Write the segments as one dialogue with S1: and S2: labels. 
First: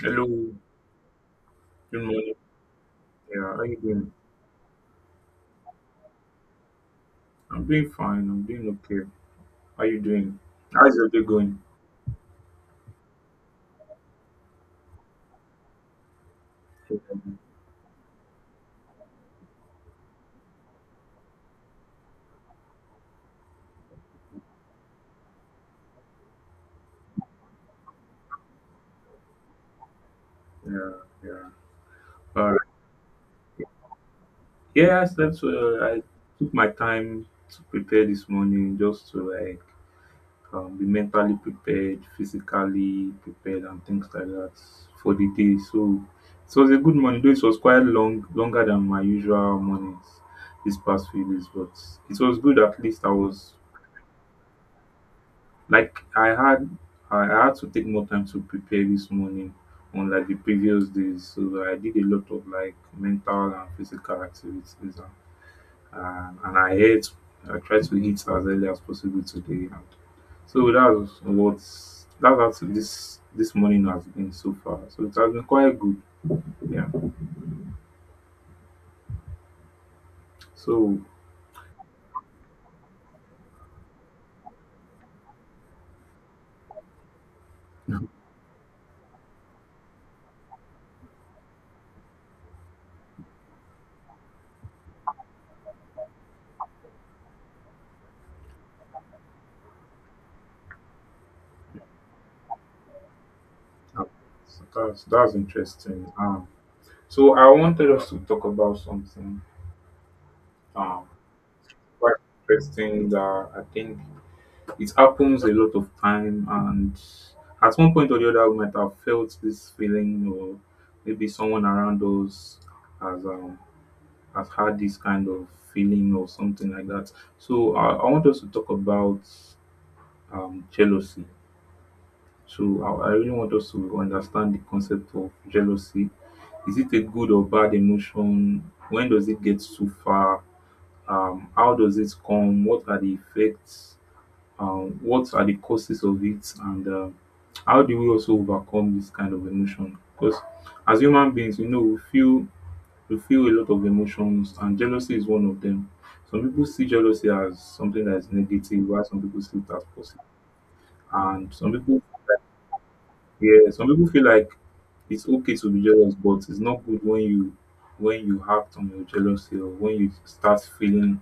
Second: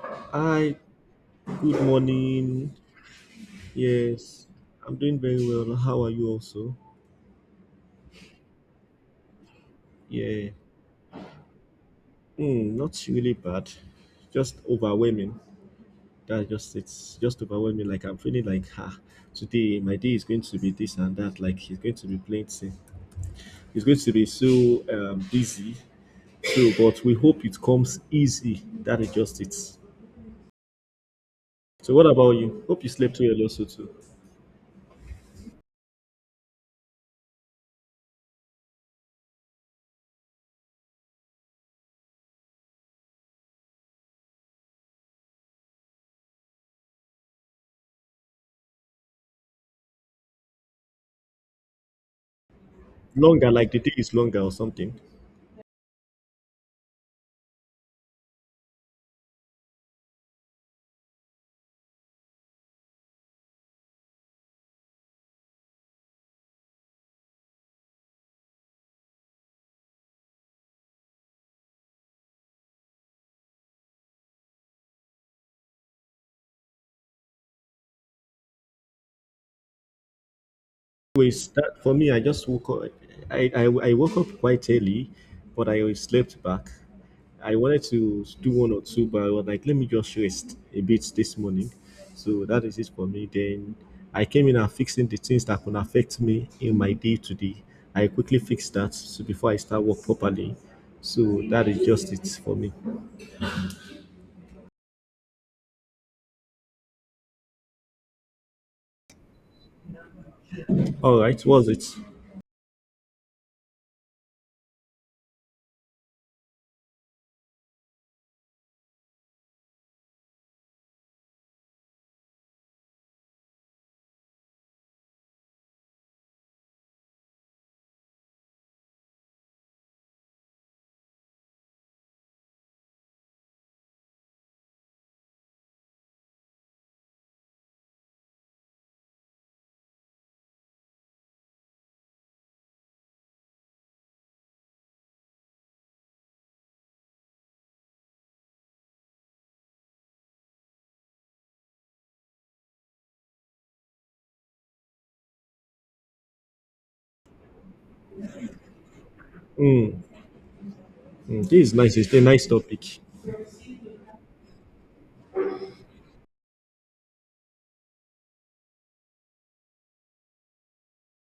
S1: Hello,
S2: Hi, good
S1: good morning.
S2: morning.
S1: Yeah, how you doing?
S2: Yes, I'm doing very well. How are you also?
S1: I'm doing fine. I'm doing okay. How you doing?
S2: Yeah,
S1: How's your day going?
S2: not really bad. Just overwhelming. That just
S1: Yeah,
S2: it's just overwhelming. Like I'm feeling like today my day is going to be this and that. Like it's going to be plenty. It's going to be so busy. So, but we hope it comes easy. That is just it.
S1: yeah.
S2: So, what about
S1: All right.
S2: you? Hope you slept well also too.
S1: Yes, that's. Slept well. I took my time to prepare this morning, just to like be mentally prepared, physically prepared, and things like that for the day. So it was a good morning. Though it was quite long, longer than my usual mornings these past few days, but it was good. At least I
S2: Longer,
S1: was.
S2: like the day is longer or something.
S1: Like I had to take more time to prepare this morning unlike the previous days. So I did a lot of like mental and physical activities and I tried to eat as early as possible today and so that's what this morning has been so far. So it has been quite good. Yeah. So
S2: Always that for me, I just woke up. I, I I woke up quite early, but I slept back. I wanted to do one or two, but I was like, let me just rest a bit this morning. So that is it for me. Then I came in and fixing the things that could affect me in my day to day. I quickly fixed that so before I start work properly. So that is just it for me.
S1: uh, that's interesting. So I wanted us to talk about something um
S2: All right, was it?
S1: quite interesting that I think it happens a lot of time and at one point or the other we might have felt this feeling, or maybe someone around us has um has had this kind of feeling or something like that. So I want us to talk about jealousy. So I really want us to understand the concept of jealousy. Is it a good or bad emotion? When does it get too far? How does it come? What are the effects? What are the causes of it, and how do we also overcome this kind of emotion? Because as human beings, you know, we feel a lot of emotions, and jealousy is one of them. Some people see jealousy as something that is negative, while some people see it as positive,
S2: Mm,
S1: and
S2: this
S1: some
S2: is nice,
S1: people,
S2: it's a nice topic.
S1: yeah, some people feel like it's okay to be jealous, but it's not good when you, when you act on your jealousy, or when you start feeling,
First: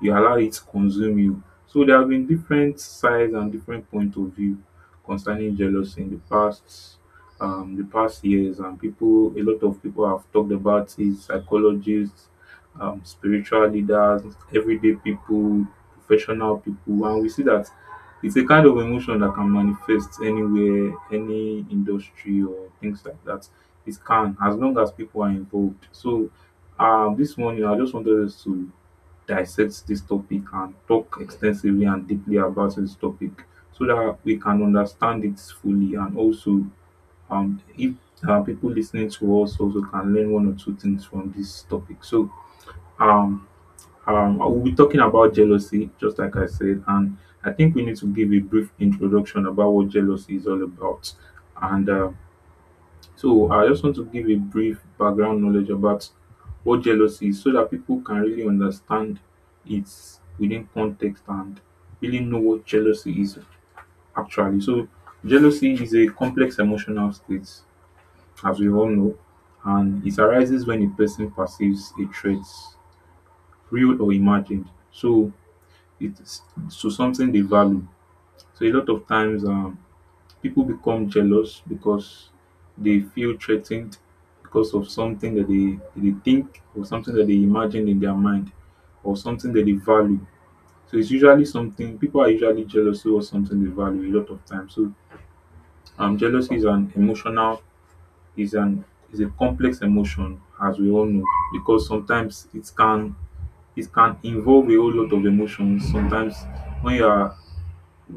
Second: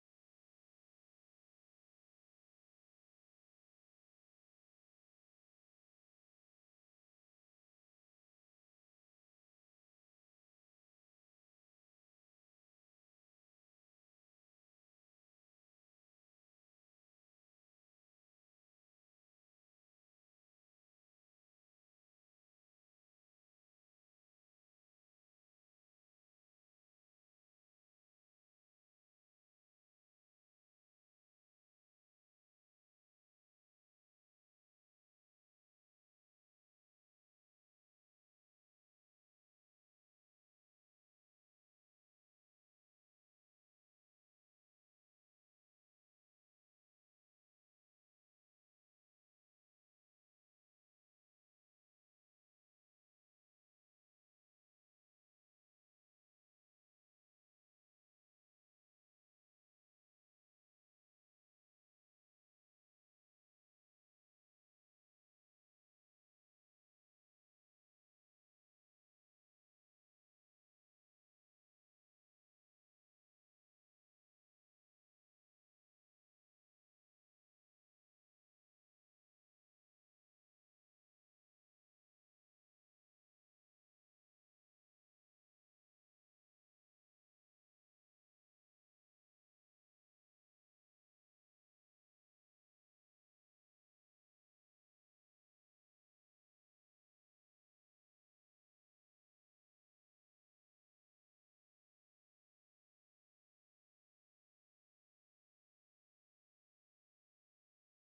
S1: you allow it to consume you. So there have been different sides and different point of view concerning jealousy in the past, the past years, and people, a lot of people have talked about it: psychologists, spiritual leaders, everyday people, professional people, and we see that it's a kind of emotion that can manifest anywhere, any industry or things like that. It can, as long as people are involved. So, this morning I just wanted us to dissect this topic and talk extensively and deeply about this topic so that we can understand it fully, and also if people listening to us also can learn one or two things from this topic. So, um, I will be talking about jealousy, just like I said, and I think we need to give a brief introduction about what jealousy is all about. And so, I just want to give a brief background knowledge about what jealousy is so that people can really understand it within context and really know what jealousy is actually. So, jealousy is a complex emotional state, as we all know, and it arises when a person perceives a threat, real or imagined. So, it's to something they value. So a lot of times, people become jealous because they feel threatened because of something that they think, or something that they imagine in their mind, or something that they value. So it's usually something, people are usually jealous of something they value a lot of times. So jealousy is an emotional, is an is a complex emotion, as we all know, because sometimes it can, it can involve a whole lot of emotions. Sometimes when you are,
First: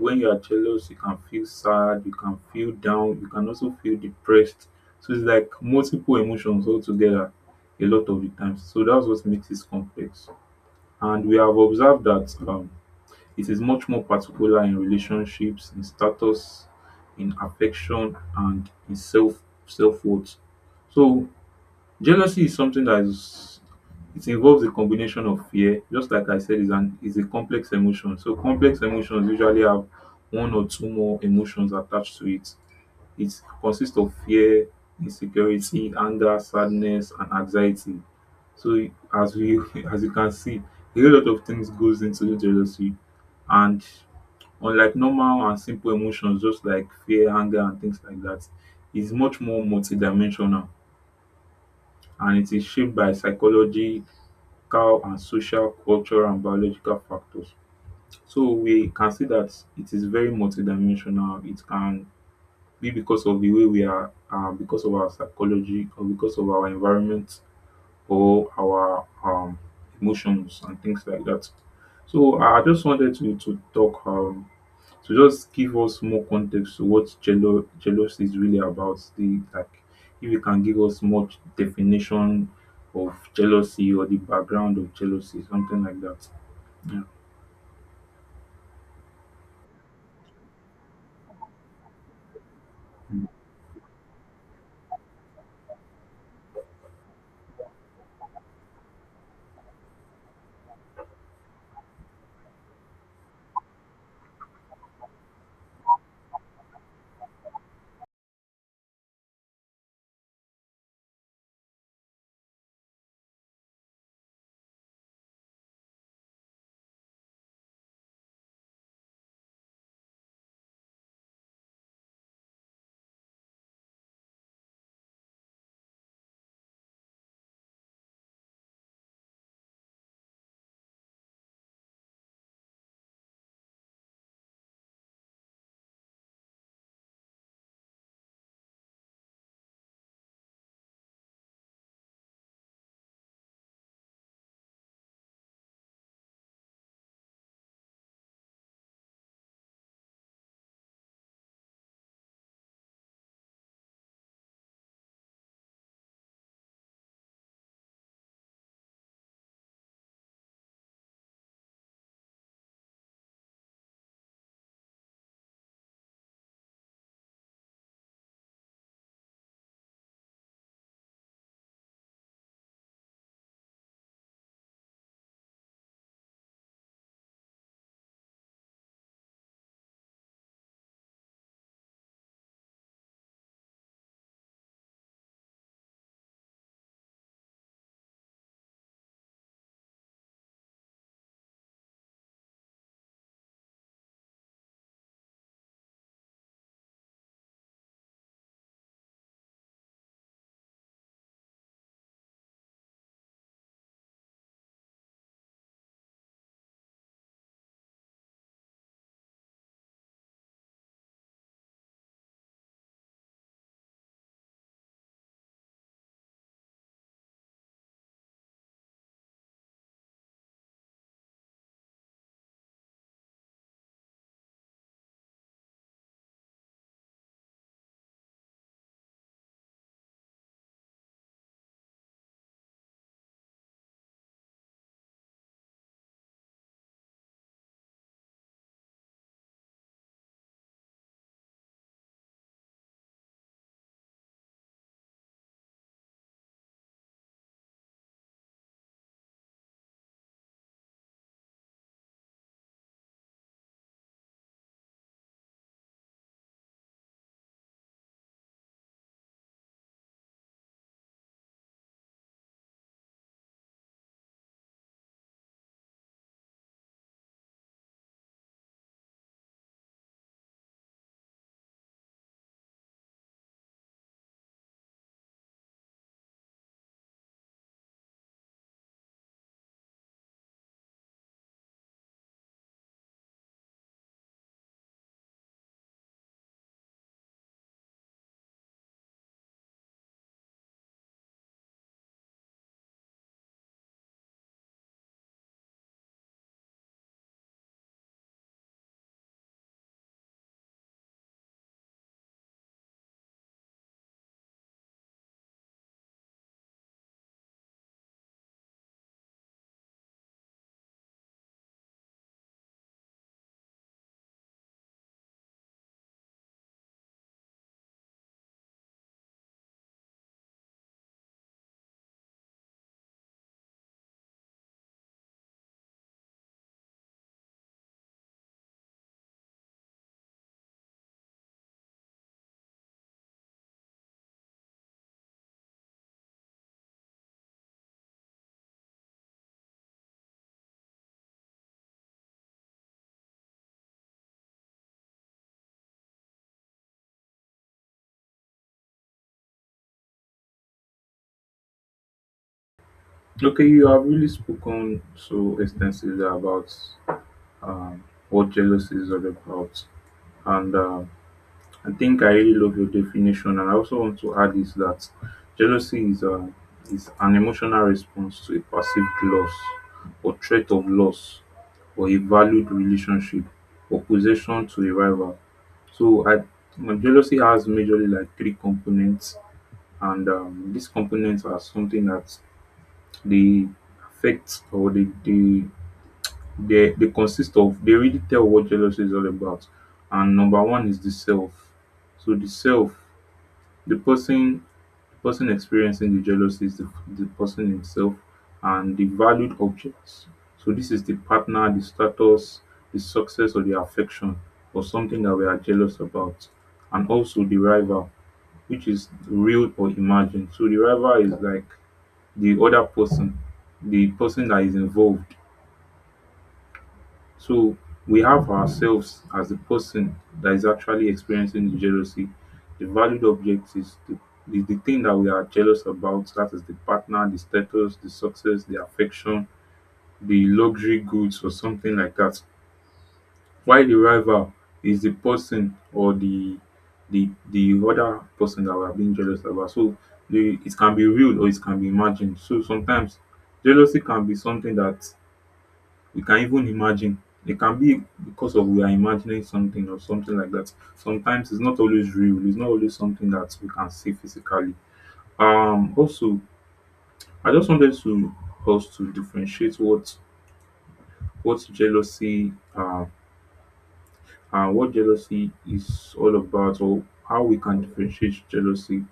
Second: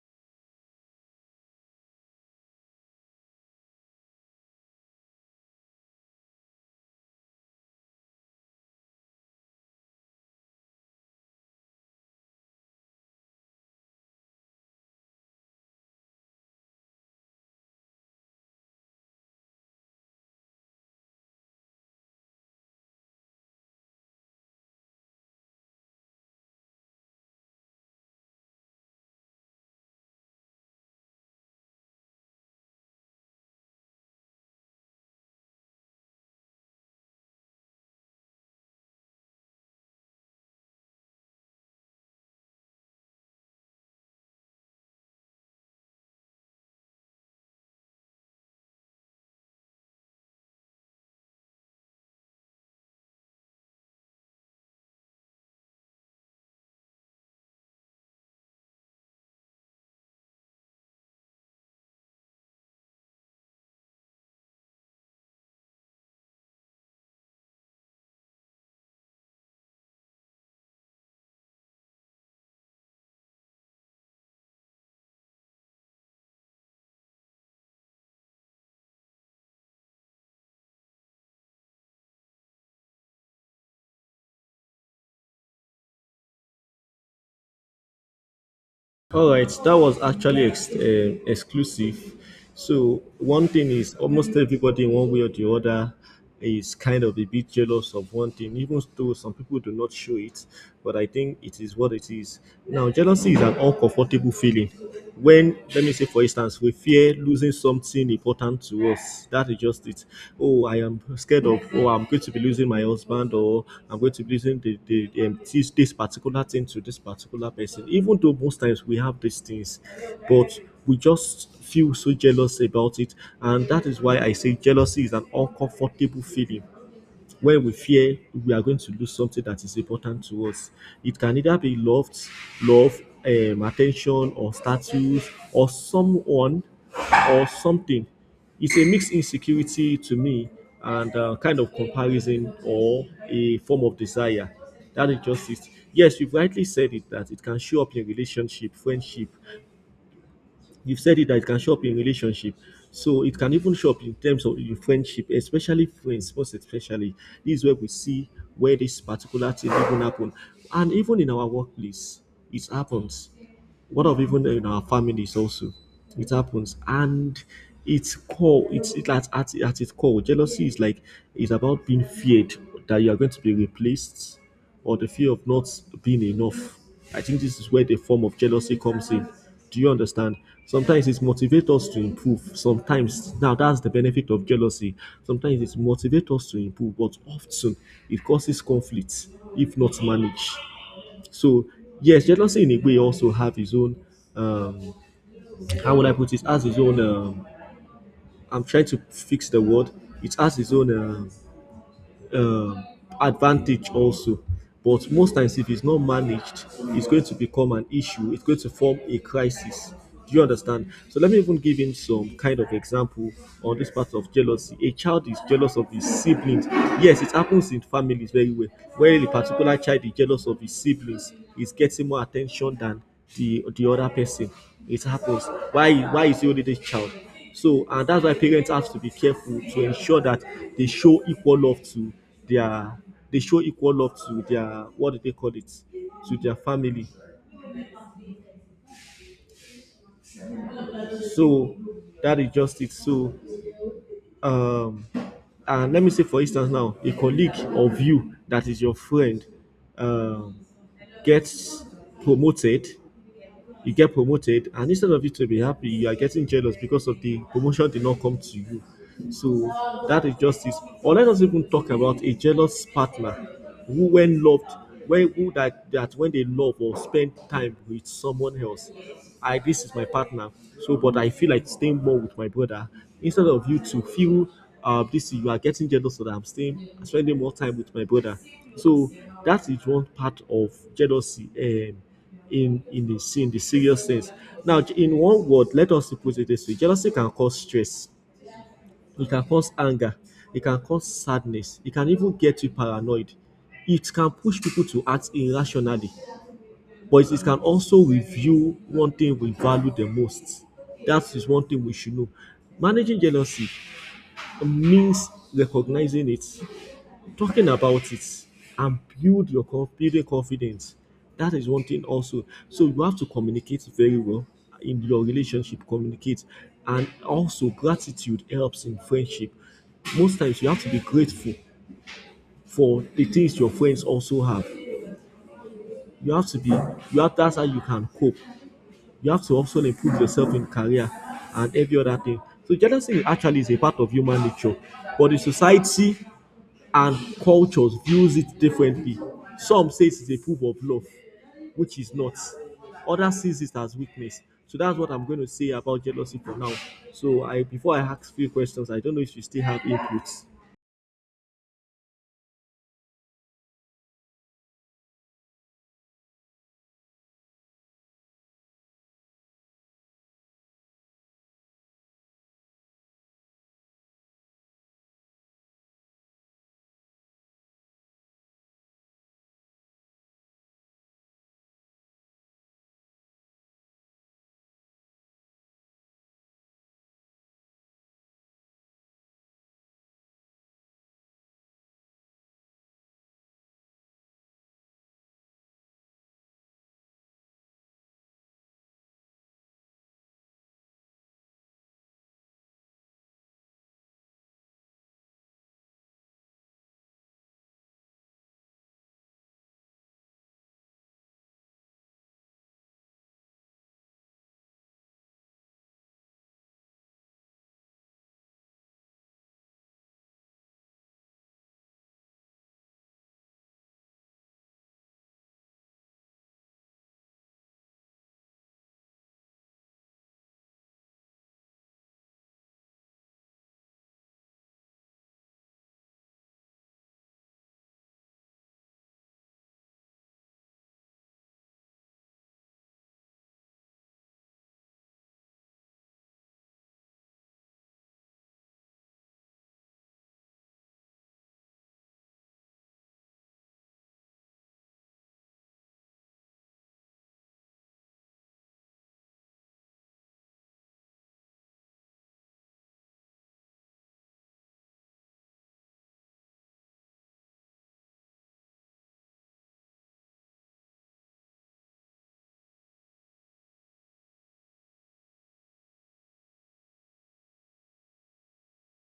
S1: when you are jealous, you can feel sad, you can feel down, you can also feel depressed. So it's like multiple emotions all together, a lot of the times. So that's what makes it complex. And we have observed that it is much more particular in relationships, in status, in affection, and in self worth. So jealousy is something that is, it involves a combination of fear, just like I said, is an, is a complex emotion. So complex emotions usually have one or two more emotions attached to it. It consists of fear, insecurity, anger, sadness, and anxiety. So as we as you can see, a whole lot of things goes into jealousy, and unlike normal and simple emotions, just like fear, anger, and things like that, is much more multidimensional, and it is shaped by psychological and social, cultural and biological factors. So we can see that it is very multidimensional. It can be because of the way we are, because of our psychology, or because of our environment, or our emotions and things like that. So I just wanted to talk to just give us more context to what jealousy is really about. The, like, if you can give us more definition of jealousy or the background of jealousy, something like that. Yeah.
S2: All right, that was actually exclusive. So
S1: Mm.
S2: one thing is, almost everybody in one way or the other is kind of a bit jealous of one thing, even though some people do not show it. But I think it is what it is. Now, jealousy is an uncomfortable feeling. When, let me say, for instance, we fear losing something important to us. That is just it. Oh, I am scared of, oh, I'm going to be losing my husband, or I'm going to be losing the this, this particular thing to this particular person. Even though most times we have these things, but we just feel so jealous about it. And that is why I say jealousy is an uncomfortable feeling when we fear we are going to lose something that is important to us. It can either be loved, love, attention, or status, or someone, or something. It's a mixed insecurity to me, and kind of comparison or a form of desire. That is just it. Yes, you've rightly said it that it can show up in relationship, friendship. You've said it that it can show up in relationship, so it can even show up in terms of in friendship, especially friends, most especially. This is where we see where this particular thing even happen. And even in our workplace it happens. What of even in our families also, it happens. And it's core it's it, at its core, jealousy is like, it's about being feared that you are going to be replaced or the fear of not being enough. I think this is where the form of jealousy comes in. Do you understand? Sometimes it motivates us to improve. Sometimes, now that's the benefit of jealousy. Sometimes it motivates us to improve, but often it causes conflicts if not managed. So, yes, jealousy in a way also have its own. Um, how would I put it? Has its own. I'm trying to fix the word. It has its own. Um, advantage also. But most times, if it's not managed, it's going to become an issue. It's going to form a crisis. Do you understand? So let me even give him some kind of example on this part of jealousy. A child is jealous of his siblings. Yes, it happens in families very well. Where a particular child is jealous of his siblings, is getting more attention than the other person. It happens. Why? Why is he only this child? So, and that's why parents have to be careful to ensure that they show equal love to their, they show equal love to their, what do they call it, to their family. So that is just it. So um and let me say, for instance, now a colleague of you that is your friend um gets promoted, you get promoted, and instead of you to be happy, you are getting jealous because of the promotion did not come to you. So that injustice. Or let us even talk about a jealous partner who, when loved, when who that that when they love or spend time with someone else. I, this is my partner. So, but I feel like staying more with my brother, instead of you to feel this, you are getting jealous that I'm staying spending more time with my brother. So that is one part of jealousy. In the serious sense. Now, in one word, let us put it this way: jealousy can cause stress, it can cause anger, it can cause sadness, it can even get you paranoid. It can push people to act irrationally, but it can also reveal one thing we value the most. That is one thing we should know. Managing jealousy means recognizing it, talking about it, and build your confidence. That is one thing also. So you have to communicate very well in your relationship. Communicate, and also gratitude helps in friendship. Most times you have to be grateful for the things your friends also have. You have to be. You have, that's how you can cope. You have to also improve yourself in career and every other thing. So jealousy actually is a part of human nature, but the society and cultures views it differently. Some say it is a proof of love, which is not. Others sees it as weakness. So that's what I'm going to say about jealousy for now. So I, before I ask few questions, I don't know if you still have inputs.
S1: Okay, you have really spoken so extensively about what jealousy is all about, and I think I really love your definition, and I also want to add is that jealousy is a, is an emotional response to a perceived loss, or threat of loss, or a valued relationship or possession to a rival. So I, my jealousy has majorly like 3 components, and these components are something that they affect, or they consist of, they really tell what jealousy is all about. And number one is the self. So the self, the person experiencing the jealousy is the person himself, and the valued objects. So this is the partner, the status, the success, or the affection, or something that we are jealous about. And also the rival, which is real or imagined. So the rival is like the other person, the person that is involved. So we have ourselves as the person that is actually experiencing the jealousy. The valued object is the thing that we are jealous about. That is the partner, the status, the success, the affection, the luxury goods, or something like that. While the rival is the person, or the, the other person that we are being jealous about. So the, it can be real, or it can be imagined. So sometimes jealousy can be something that we can even imagine. It can be because of, we are imagining something, or something like that. Sometimes it's not always real. It's not always something that we can see physically. Also, I just wanted to, us to differentiate what jealousy and what jealousy is all about, or how we can differentiate jealousy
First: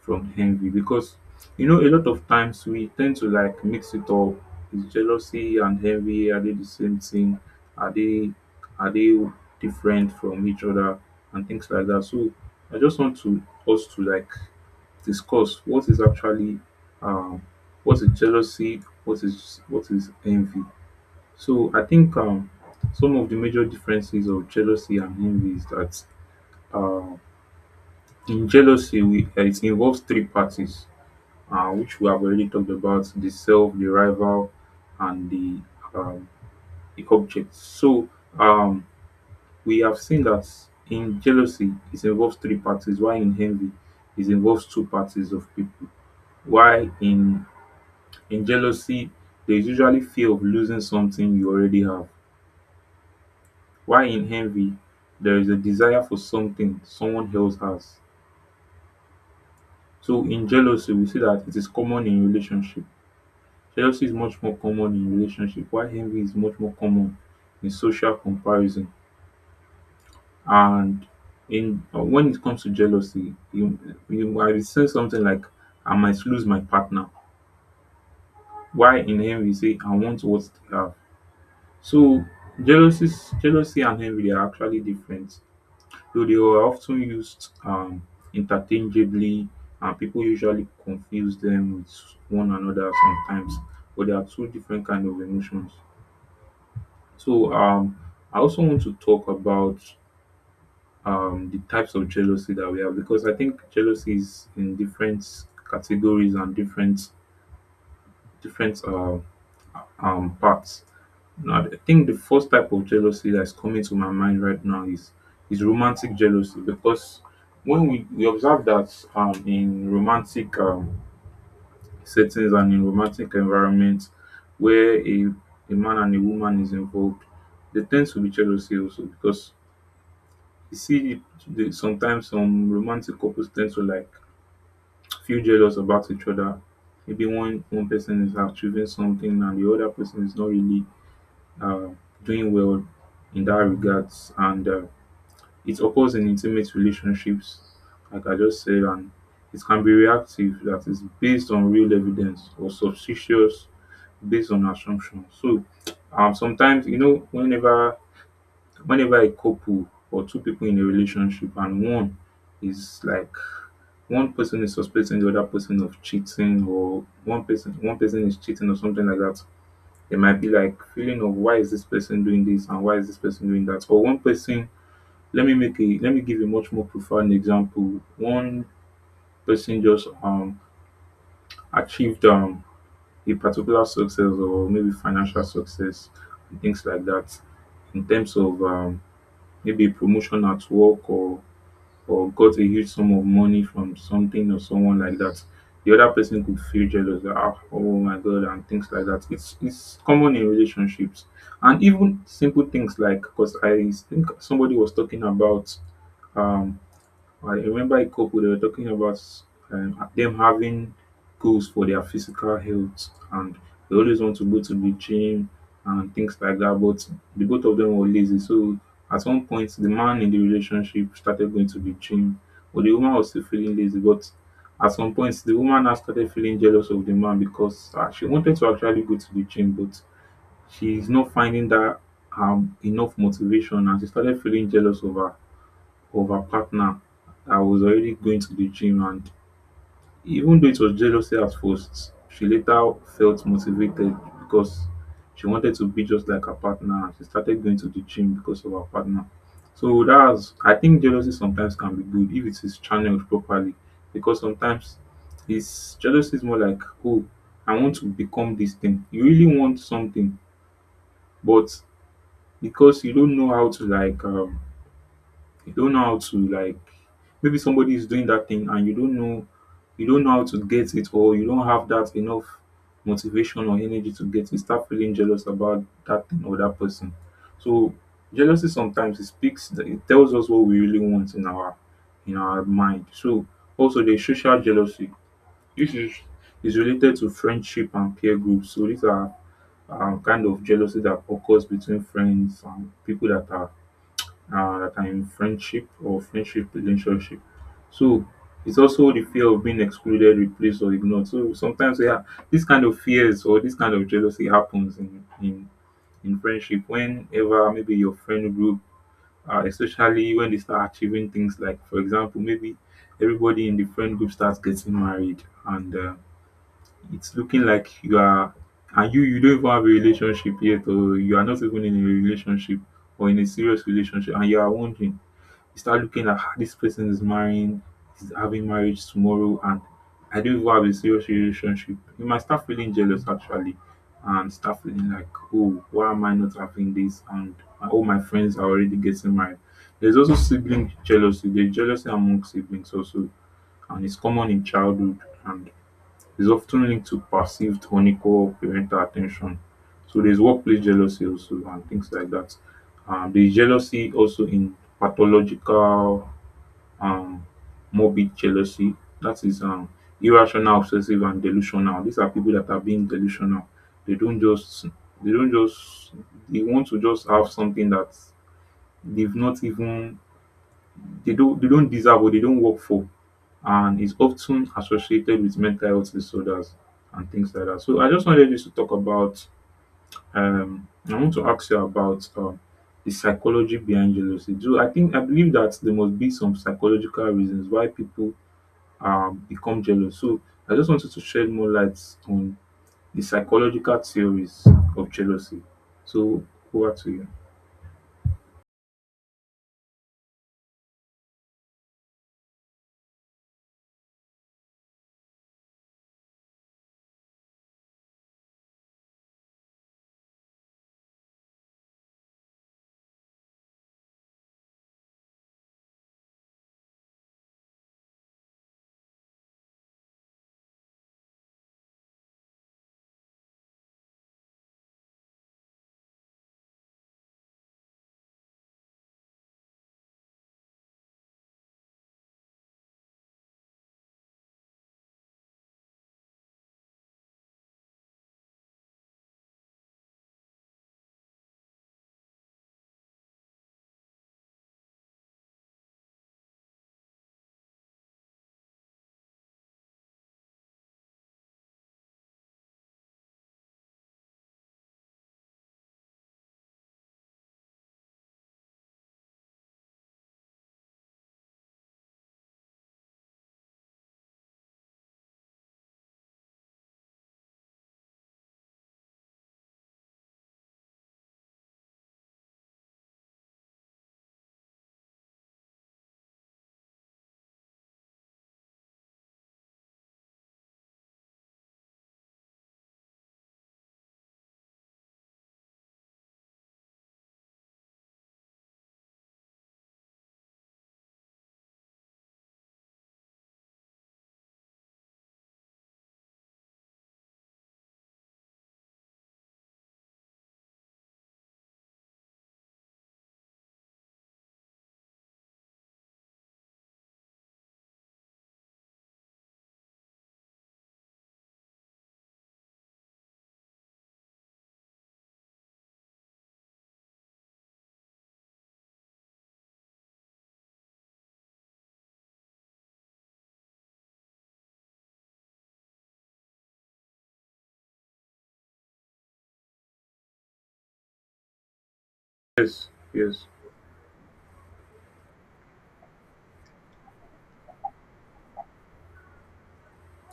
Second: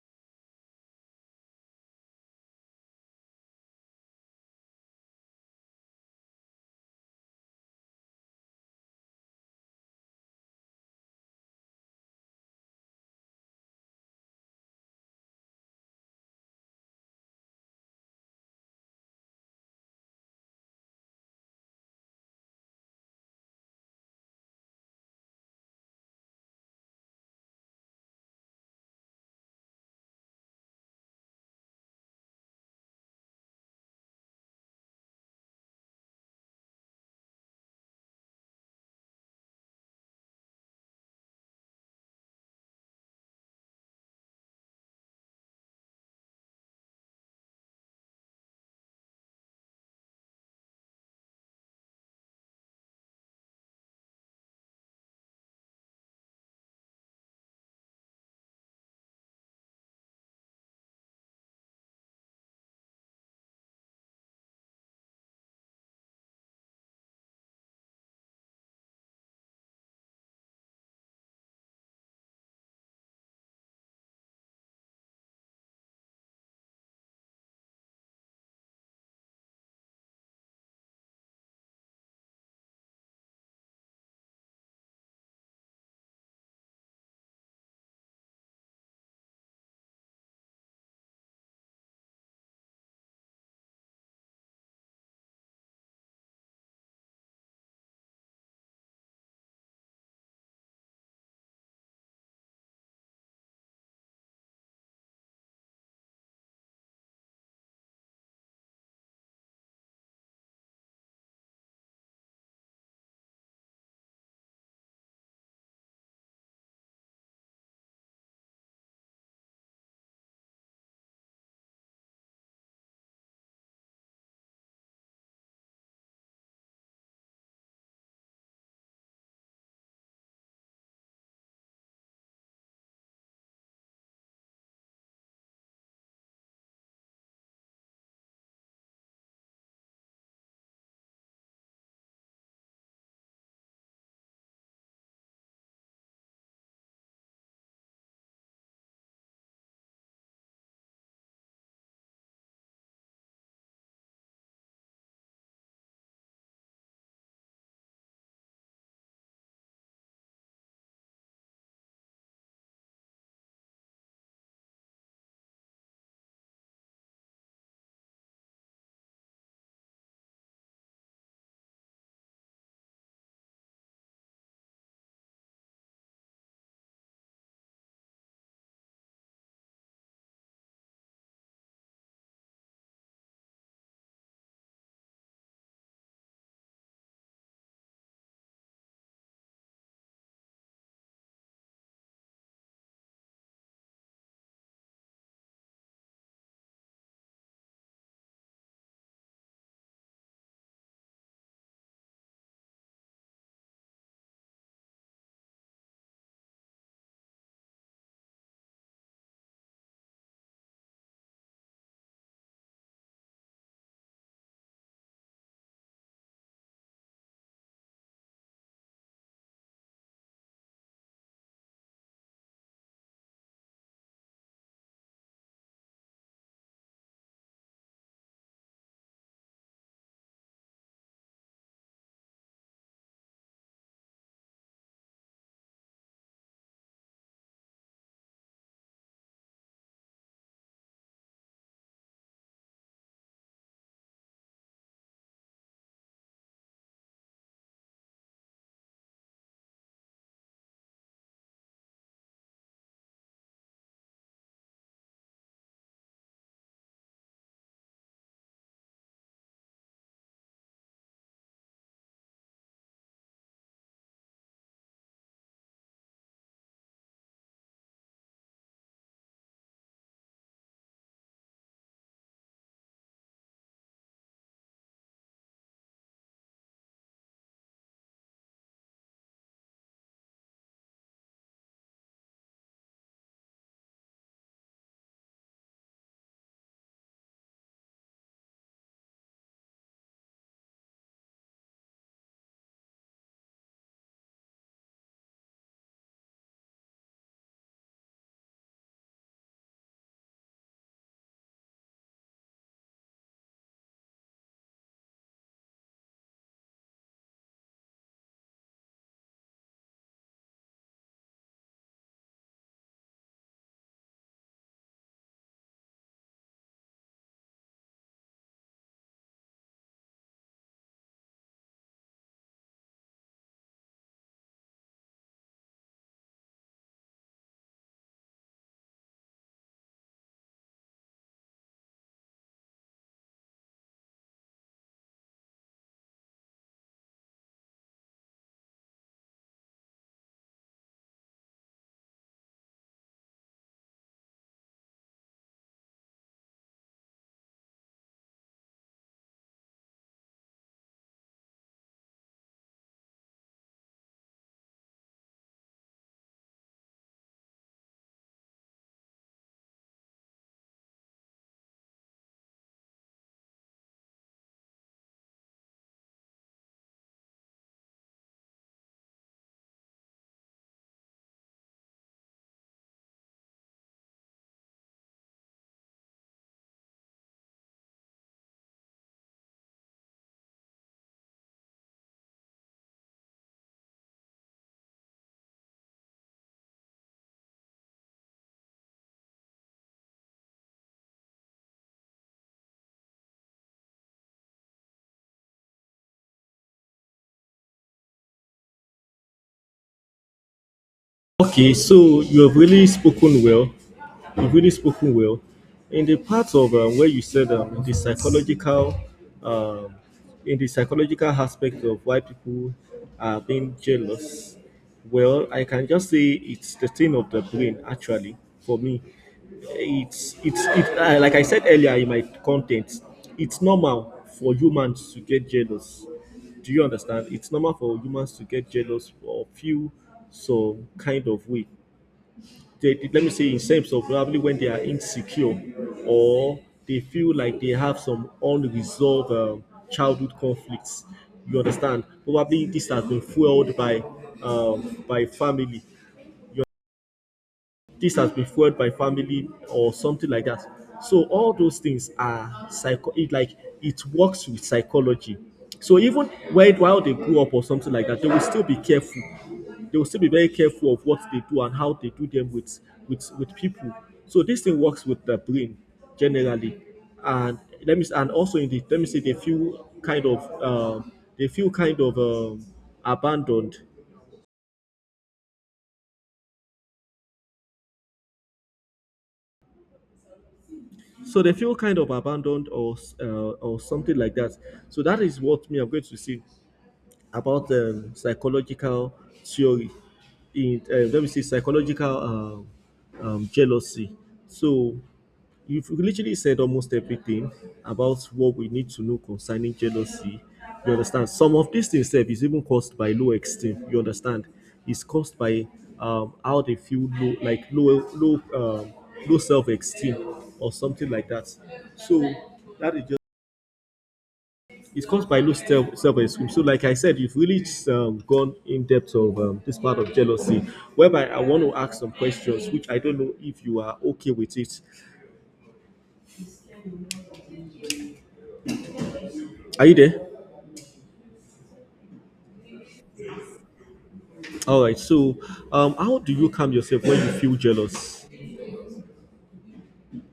S1: from envy. Because, you know, a lot of times we tend to like mix it up. Is jealousy and envy, are they the same thing? Are they, are they different from each other and things like that? So I just want to, us to like discuss what is actually um what is jealousy, what is, what is envy. So I think some of the major differences of jealousy and envy is that uh, in jealousy, we, it involves 3 parties, which we have already talked about: the self, the rival, and um, the object. So um, we have seen that in jealousy, it involves three parties. Why in envy, it involves 2 parties of people. Why in jealousy, there is usually fear of losing something you already have. While in envy, there is a desire for something someone else has. So in jealousy, we see that it is common in relationship. Jealousy is much more common in relationship, while envy is much more common in social comparison. And in when it comes to jealousy, you might say something like, I might lose my partner. While in envy, you say, I want what they have. So jealousy, jealousy and envy are actually different, though they were often used interchangeably, and people usually confuse them with one another sometimes, but they are two different kind of emotions. So I also want to talk about the types of jealousy that we have, because I think jealousy is in different categories and different, different parts. Now, I think the first type of jealousy that's coming to my mind right now is romantic jealousy. Because when we observe that in romantic settings and in romantic environments where a man and a woman is involved, there tends to be jealousy also because you see it-, the, sometimes some romantic couples tend to like feel jealous about each other. Maybe one person is achieving something and the other person is not really uh, doing well in that regards and it occurs in intimate relationships like I just said, and it can be reactive, that is based on real evidence, or suspicious based on assumption. Sometimes, you know, whenever a couple or two people in a relationship and one is like, one person is suspecting the other person of cheating, or one person is cheating or something like that, there might be like feeling of why is this person doing this and why is this person doing that? Or one person, let me give a much more profound example. One person just achieved a particular success or maybe financial success and things like that, in terms of maybe promotion at work, or got a huge sum of money from something or someone like that, the other person could feel jealous that, "Ah, oh my God," and things like that. It's common in relationships, and even simple things like, because I think somebody was talking about, um I remember a couple, they were talking about, them having goals for their physical health, and they always want to go to the gym and things like that. But the both of them were lazy. So at one point, the man in the relationship started going to the gym, but the woman was still feeling lazy. But at some point, the woman now started feeling jealous of the man because she wanted to actually go to the gym, but she's not finding that enough motivation, and she started feeling jealous of her, of her partner that was already going to the gym. And even though it was jealousy at first, she later felt motivated because she wanted to be just like her partner, and she started going to the gym because of her partner. So that's, I think jealousy sometimes can be good if it is channeled properly, because sometimes it's, jealousy is more like, oh, I want to become this thing. You really want something, but because you don't know how to like, you don't know how to like, maybe somebody is doing that thing and you don't know, you don't know how to get it, or you don't have that enough motivation or energy to get it, you start feeling jealous about that thing or that person. So jealousy sometimes, it speaks, it tells us what we really want in our, in our mind. So also the social jealousy. This is related to friendship and peer groups. So these are, kind of jealousy that occurs between friends and people that are in friendship or friendship relationship. So it's also the fear of being excluded, replaced, or ignored. So sometimes, yeah, this kind of fears or this kind of jealousy happens in friendship whenever, maybe your friend group, especially when they start achieving things like, for example, maybe everybody in the friend group starts getting married, and it's looking like you are, and you don't even have a relationship yet, or you are not even in a relationship or in a serious relationship, and you are wondering, you start looking at, "Ah, this person is marrying, is having marriage tomorrow, and I don't even have a serious relationship." You might start feeling jealous actually, and start feeling like, oh, why am I not having this? And all my friends are already getting married. There's also sibling jealousy. There's jealousy among siblings also, and it's common in childhood, and is often linked to perceived unequal parental attention. So there's workplace jealousy also and things like that. There's jealousy also in pathological, um morbid jealousy, that is, irrational, obsessive, and delusional. These are people that are being delusional. They don't just they don't just they want to just have something that they've not even, they don't deserve or they don't work for, and is often associated with mental health disorders and things like that. So I just wanted us to talk about, I want to ask you about, the psychology behind jealousy. Do I think, I believe that there must be some psychological reasons why people become jealous. So I just wanted to shed more light on the psychological theories of jealousy. So over to you.
S2: Okay, so you have really spoken well. You've really spoken well. In the part of where you said the psychological, um, in the psychological aspect of why people are being jealous, well, I can just say it's the thing of the brain. Actually, for me, it's like I said earlier in my content, it's normal for humans to get jealous. Do you understand? It's normal for humans to get jealous or feel some kind of way. They, let me say in terms of probably when they are insecure or they feel like they have some unresolved childhood conflicts, you understand, probably this has been fueled by um, by family family or something like that. So all those things are psycho. It like it works with psychology. So even when, while they grew up or something like that, they will still be careful. They will still be very careful of what they do and how they do them with people. So this thing works with the brain generally, and also in the, let me say, they feel kind of they feel kind of um, abandoned. So they feel kind of abandoned or or something like that. So that is what me, I'm going to see about psychological theory in let me see, psychological jealousy. So you've literally said almost everything about what we need to know concerning jealousy. You understand? Some of these things sef is even caused by low esteem. You understand? It's caused by how they feel low, like low self-esteem or something like that. So that is just, it's caused by low self esteem. So, like I said, you've really gone in depth of this part of jealousy, whereby I want to ask some questions, which I don't know if you are okay with it. Are you there?
S1: Yes, yes.
S2: All right. So, how do you calm yourself when you feel jealous?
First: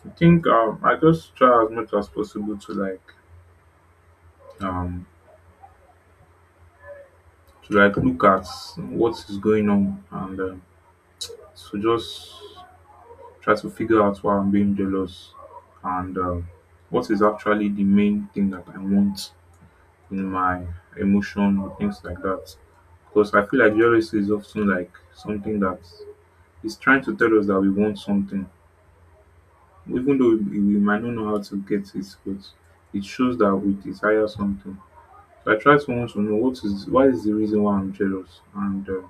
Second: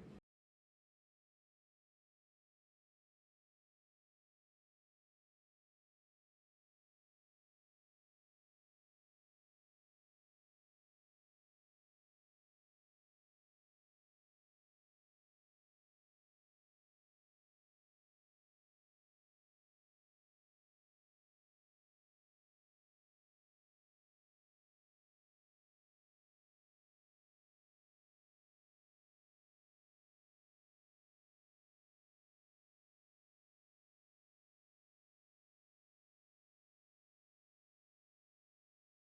S1: I think, I just try as much as possible to like, um to like look at what is going on, and to just try to figure out why I'm being jealous, and what is actually the main thing that I want in my emotion or things like that. Because I feel like jealousy is often like something that is trying to tell us that we want something, even though we might not know how to get it, but it shows that we desire something. So I try to want to know what is, why is the reason why I'm jealous, and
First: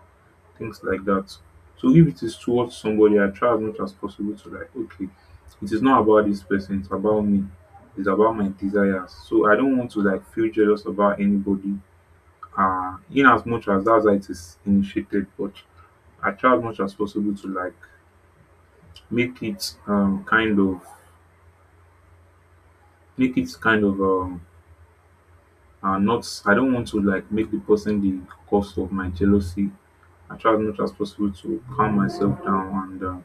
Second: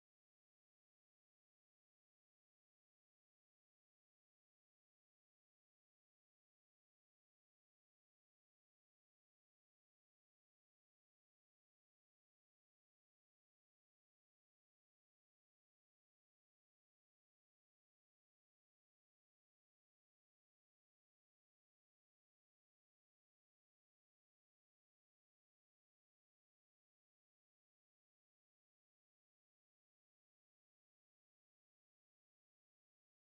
S1: things like that. So if it is towards somebody, I try as much as possible to like, okay, it is not about this person, it's about me. It's about my desires. So I don't want to like feel jealous about anybody, in as much as that's how it is initiated, but I try as much as possible to like make it, kind of make it kind of, not, I don't want to like make the person the cause of my jealousy. I try as much as possible to calm myself down, and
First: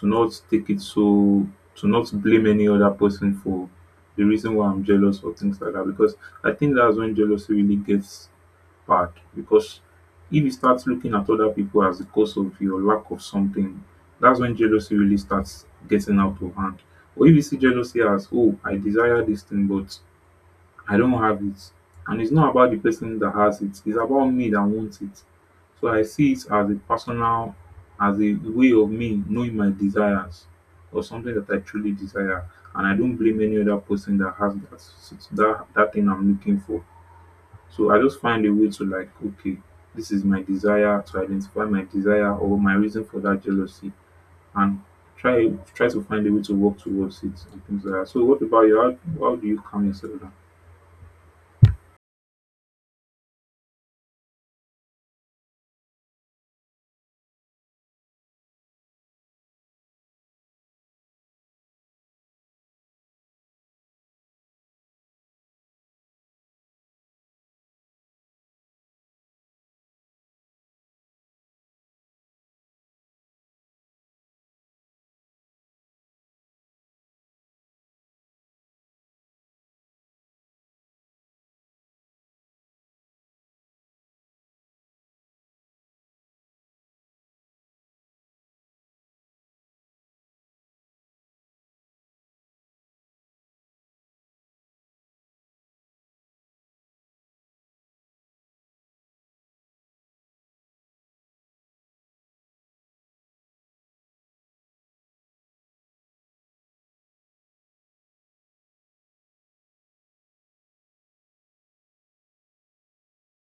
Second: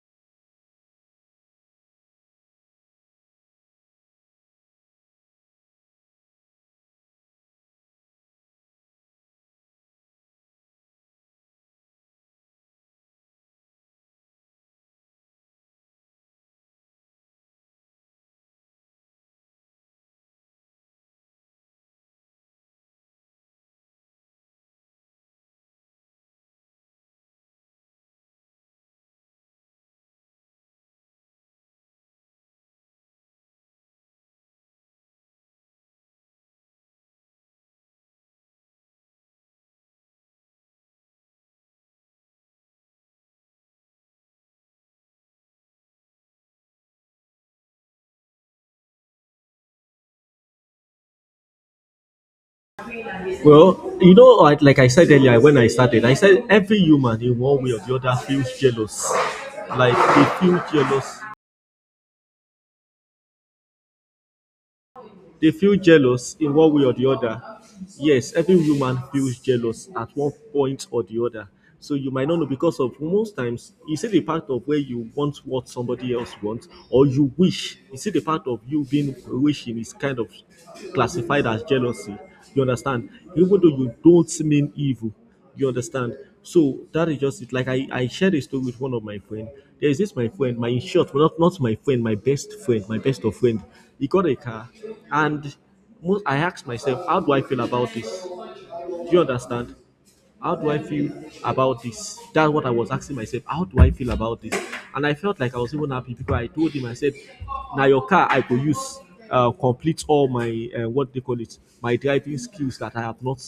S1: to not take it so, to not blame any other person for the reason why I'm jealous or things like that, because I think that's when jealousy really gets back, because if you start looking at other people as the cause of your lack of something, that's when jealousy really starts getting out of hand. Or if you see jealousy as, oh, I desire this thing, but I don't have it. And it's not about the person that has it, it's about me that wants it. So I see it as a personal, as a way of me knowing my desires or something that I truly desire. And I don't blame any other person that has that, that thing I'm looking for. So I just find a way to like, okay, this is my desire, to identify my desire or my reason for that jealousy, and try to find a way to work towards it and things like that. So what about you? How do you calm yourself down?
S2: Well, you know, like I said earlier, when I started, I said every human in one way or the other feels jealous. Like they feel jealous They feel jealous in one way or the other. Yes, every woman feels jealous at one point or the other. So you might not know, because of most times you see the part of where you want what somebody else wants or you wish. You see the part of you being wishing is kind of classified as jealousy. You understand? Even though you don't mean evil, you understand. So that is just it. Like I shared a story with one of my friend. There is this my friend, my, in short, well, not not my friend my best friend, my best of friend, he got a car. And most, I asked myself, how do I feel about this? Do you understand? How do I feel about this? That's what I was asking myself. How do I feel about this? And I felt like I was even happy, because I told him, I said, now your car I could use complete all my what they call it, my driving skills that I have not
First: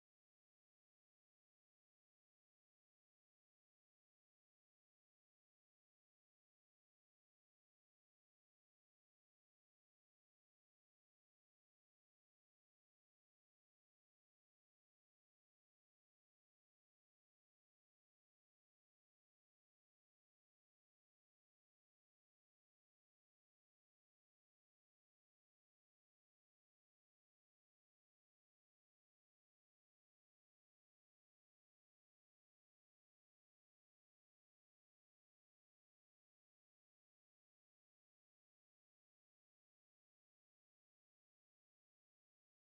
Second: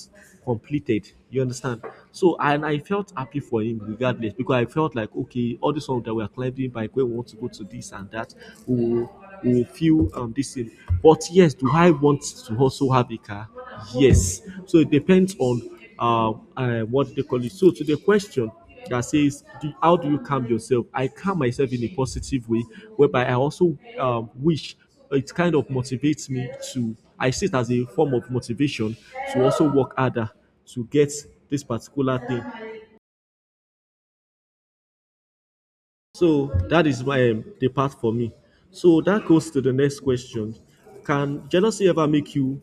S2: completed. You understand? So and I felt happy for him regardless, because I felt like, okay, all this one that we are climbing bike, we want to go to this and that. We will, we will feel this thing. But yes, do I want to also have a car? Yes. So it depends on what they call it. So to the question that says, how do you calm yourself? I calm myself in a positive way, whereby I also wish, it kind of motivates me to. I see it as a form of motivation to also work harder to get this particular thing. So that is my the part for me. So that goes to the next question: can jealousy ever make you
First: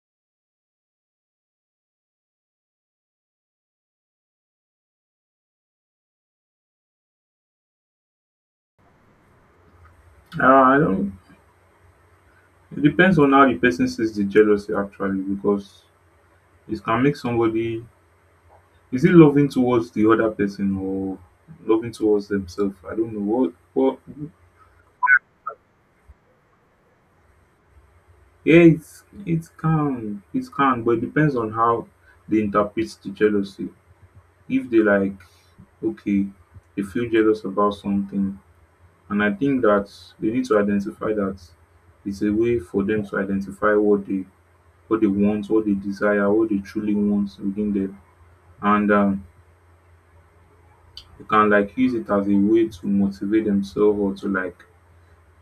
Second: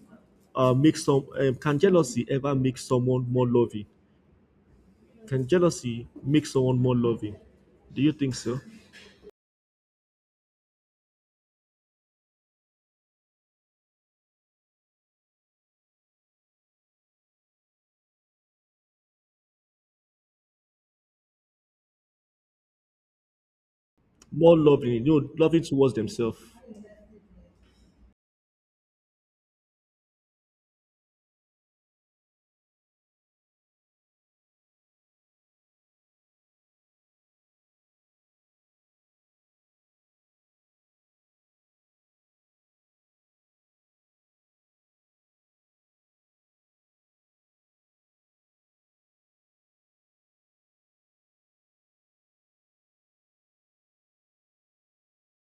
S2: make some? Can jealousy ever make someone more loving? Can jealousy make someone more loving? Do you think so?
S1: I don't, it depends on how the person sees the jealousy actually, because it can make somebody, is it loving towards the other person or loving towards themselves? I don't know what,
S2: More loving, you know, loving towards themselves.
S1: yeah, it's, it can, it can, but it depends on how they interpret the jealousy. If they like, okay, they feel jealous about something, and I think that they need to identify that it's a way for them to identify what they, what they want, what they desire, what they truly want within them. And You can like use it as a way to motivate themselves or to like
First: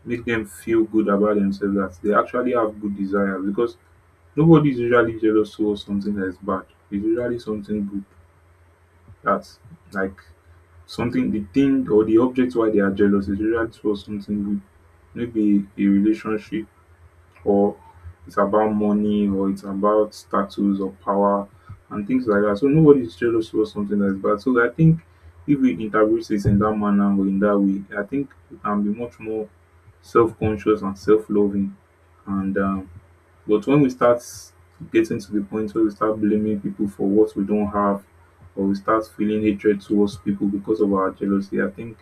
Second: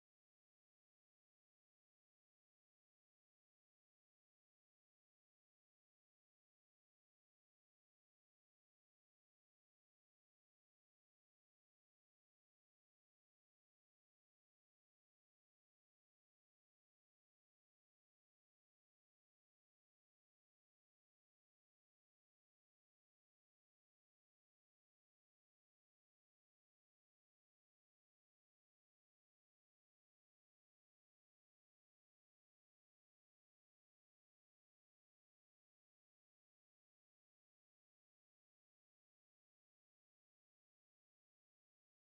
S1: make them feel good about themselves, that they actually have good desire, because nobody is usually jealous towards something that is bad. It's usually something good, that, like, something, the thing or the object why they are jealous is usually for something good, maybe a relationship, or it's about money, or it's about status or power and things like that. So nobody is jealous for something that's bad. So I think if we interpret this in that manner or in that way, I think we can be much more self conscious and self loving. And But when we start getting to the point where we start blaming people for what we don't have, or we start feeling hatred towards people because of our jealousy, I think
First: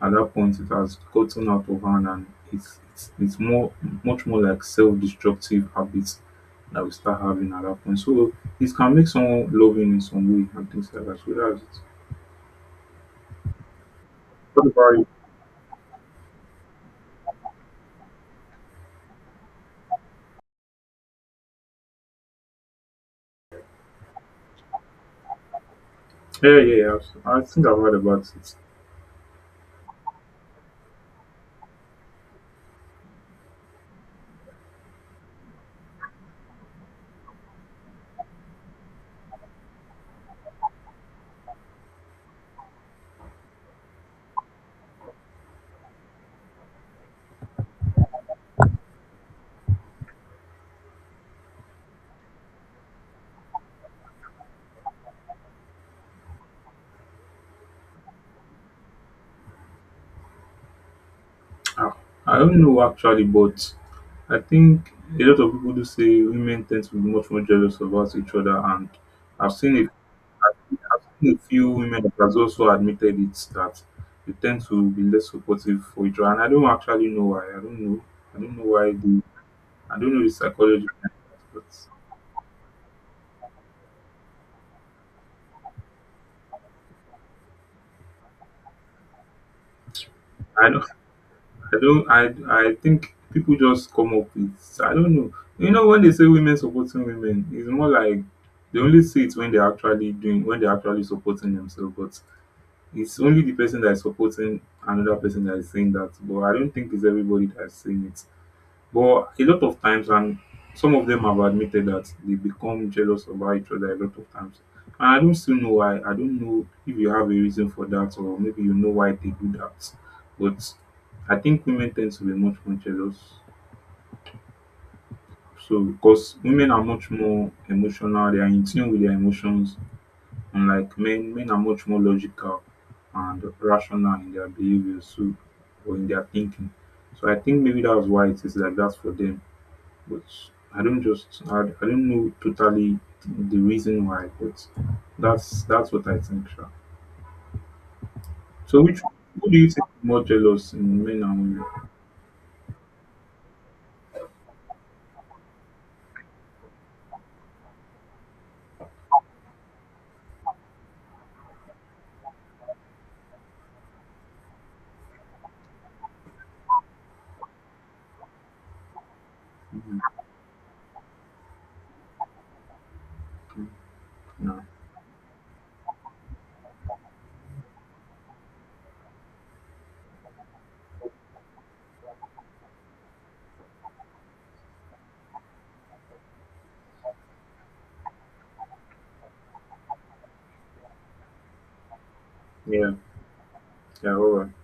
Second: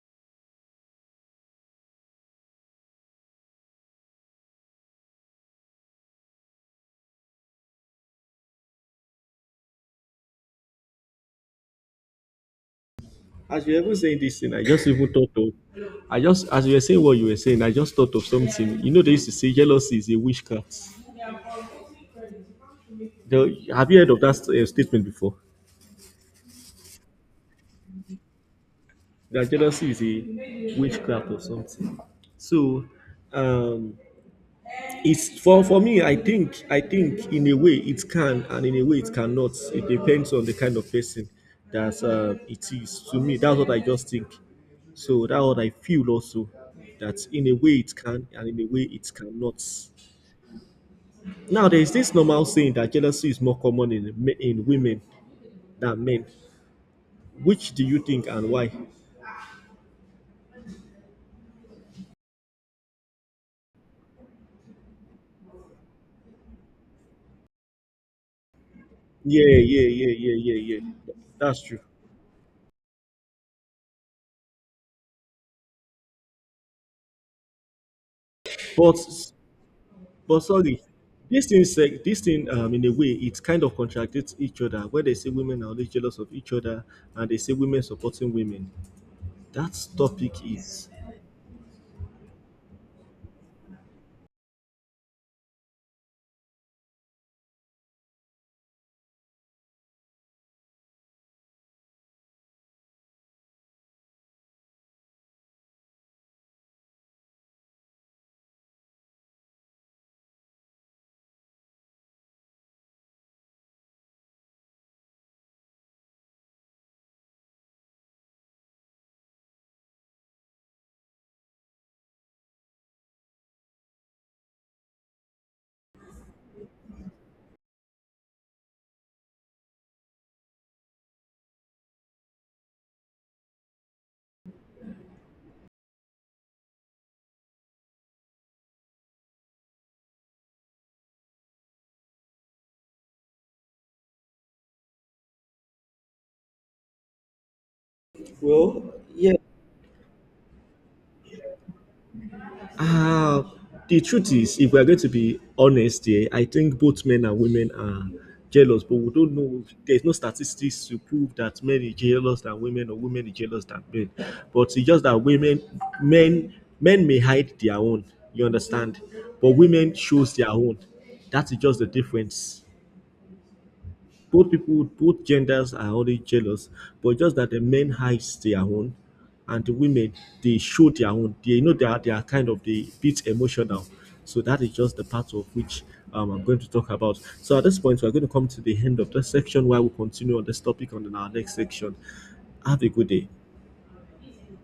S1: at that point it has gotten out of hand, and it's more, much more like self-destructive habits that we start having at that point. So it can make someone loving in some way and things like that. So that's it.
S2: As you even saying this thing, I
S1: What
S2: just
S1: about you?
S2: even thought of, I just as you were saying what you were saying, I just thought of something. You know, they used to say jealousy is a witchcraft. The, have you heard of that statement before?
S1: Yeah, yeah, yeah. I think I've heard about it.
S2: That jealousy is a witchcraft or something. So, um, it's for me. I think in a way it can, and in a way it cannot. It depends on the kind of person that it is. To me, that's what I just think. So that's what I feel also. That in a way it can, and in a way it cannot. Now there is this normal saying that jealousy is more common in women than men. Which do you think and why?
S1: Ah, I don't know actually, but I think a lot of people do say women tend to be much more jealous about each other, and I've
S2: Yeah,
S1: seen
S2: yeah,
S1: it.
S2: yeah, yeah, yeah,
S1: I've
S2: yeah.
S1: seen a
S2: That's
S1: few
S2: true.
S1: women that has also admitted it, that they tend to be less supportive for each other, and I don't actually know why. I don't know. I don't know why.
S2: But
S1: They, I don't know the
S2: But
S1: psychology
S2: sorry,
S1: behind that, but
S2: this thing, in a way, it kind of contradicts each other. When they say women are always jealous of each other, and they say women supporting women, that topic
S1: I
S2: is,
S1: I don't I think people just come up with, I don't know. You know, when they say women supporting women, it's more like they only see it when they're actually doing, when they're actually supporting themselves, but it's only the person that is supporting another person that is saying that. But I don't think it's everybody that's saying it. But a lot of times, and some of them have admitted that they become jealous about each other a lot of times. And I don't still know why. I don't know if you have a reason for that, or maybe you know why they do that. But I think women tend to be much more jealous. So because women are much more emotional, they are in tune with their emotions, unlike men. Men are much more logical and rational in their behavior, so, or in their thinking. So I think maybe that's why it is like that for them, but I don't just, I don't know totally the reason why, but that's what I think. Sure. So
S2: well,
S1: which,
S2: yeah,
S1: who do you think is more jealous in men and women?
S2: Uh, the truth is, if we are going to be honest here, I think both men and women are jealous, but we don't know. There's no statistics to prove that men are jealous than women or women are jealous than men. But it's just that men, men may hide their own. You understand? But women
S1: Mhm.
S2: shows their own. That is just the difference. Both
S1: No.
S2: people, both genders are already jealous, but just that the men hides their own, and the women, they show their own. They, you know, they are kind of they bit emotional. So that is just the part of which I'm going to talk about. So at this point, we're going to come to the end of this section, while we continue on this topic on in our next section. Have a
S1: Yeah.
S2: good day.
S1: Yeah. All right.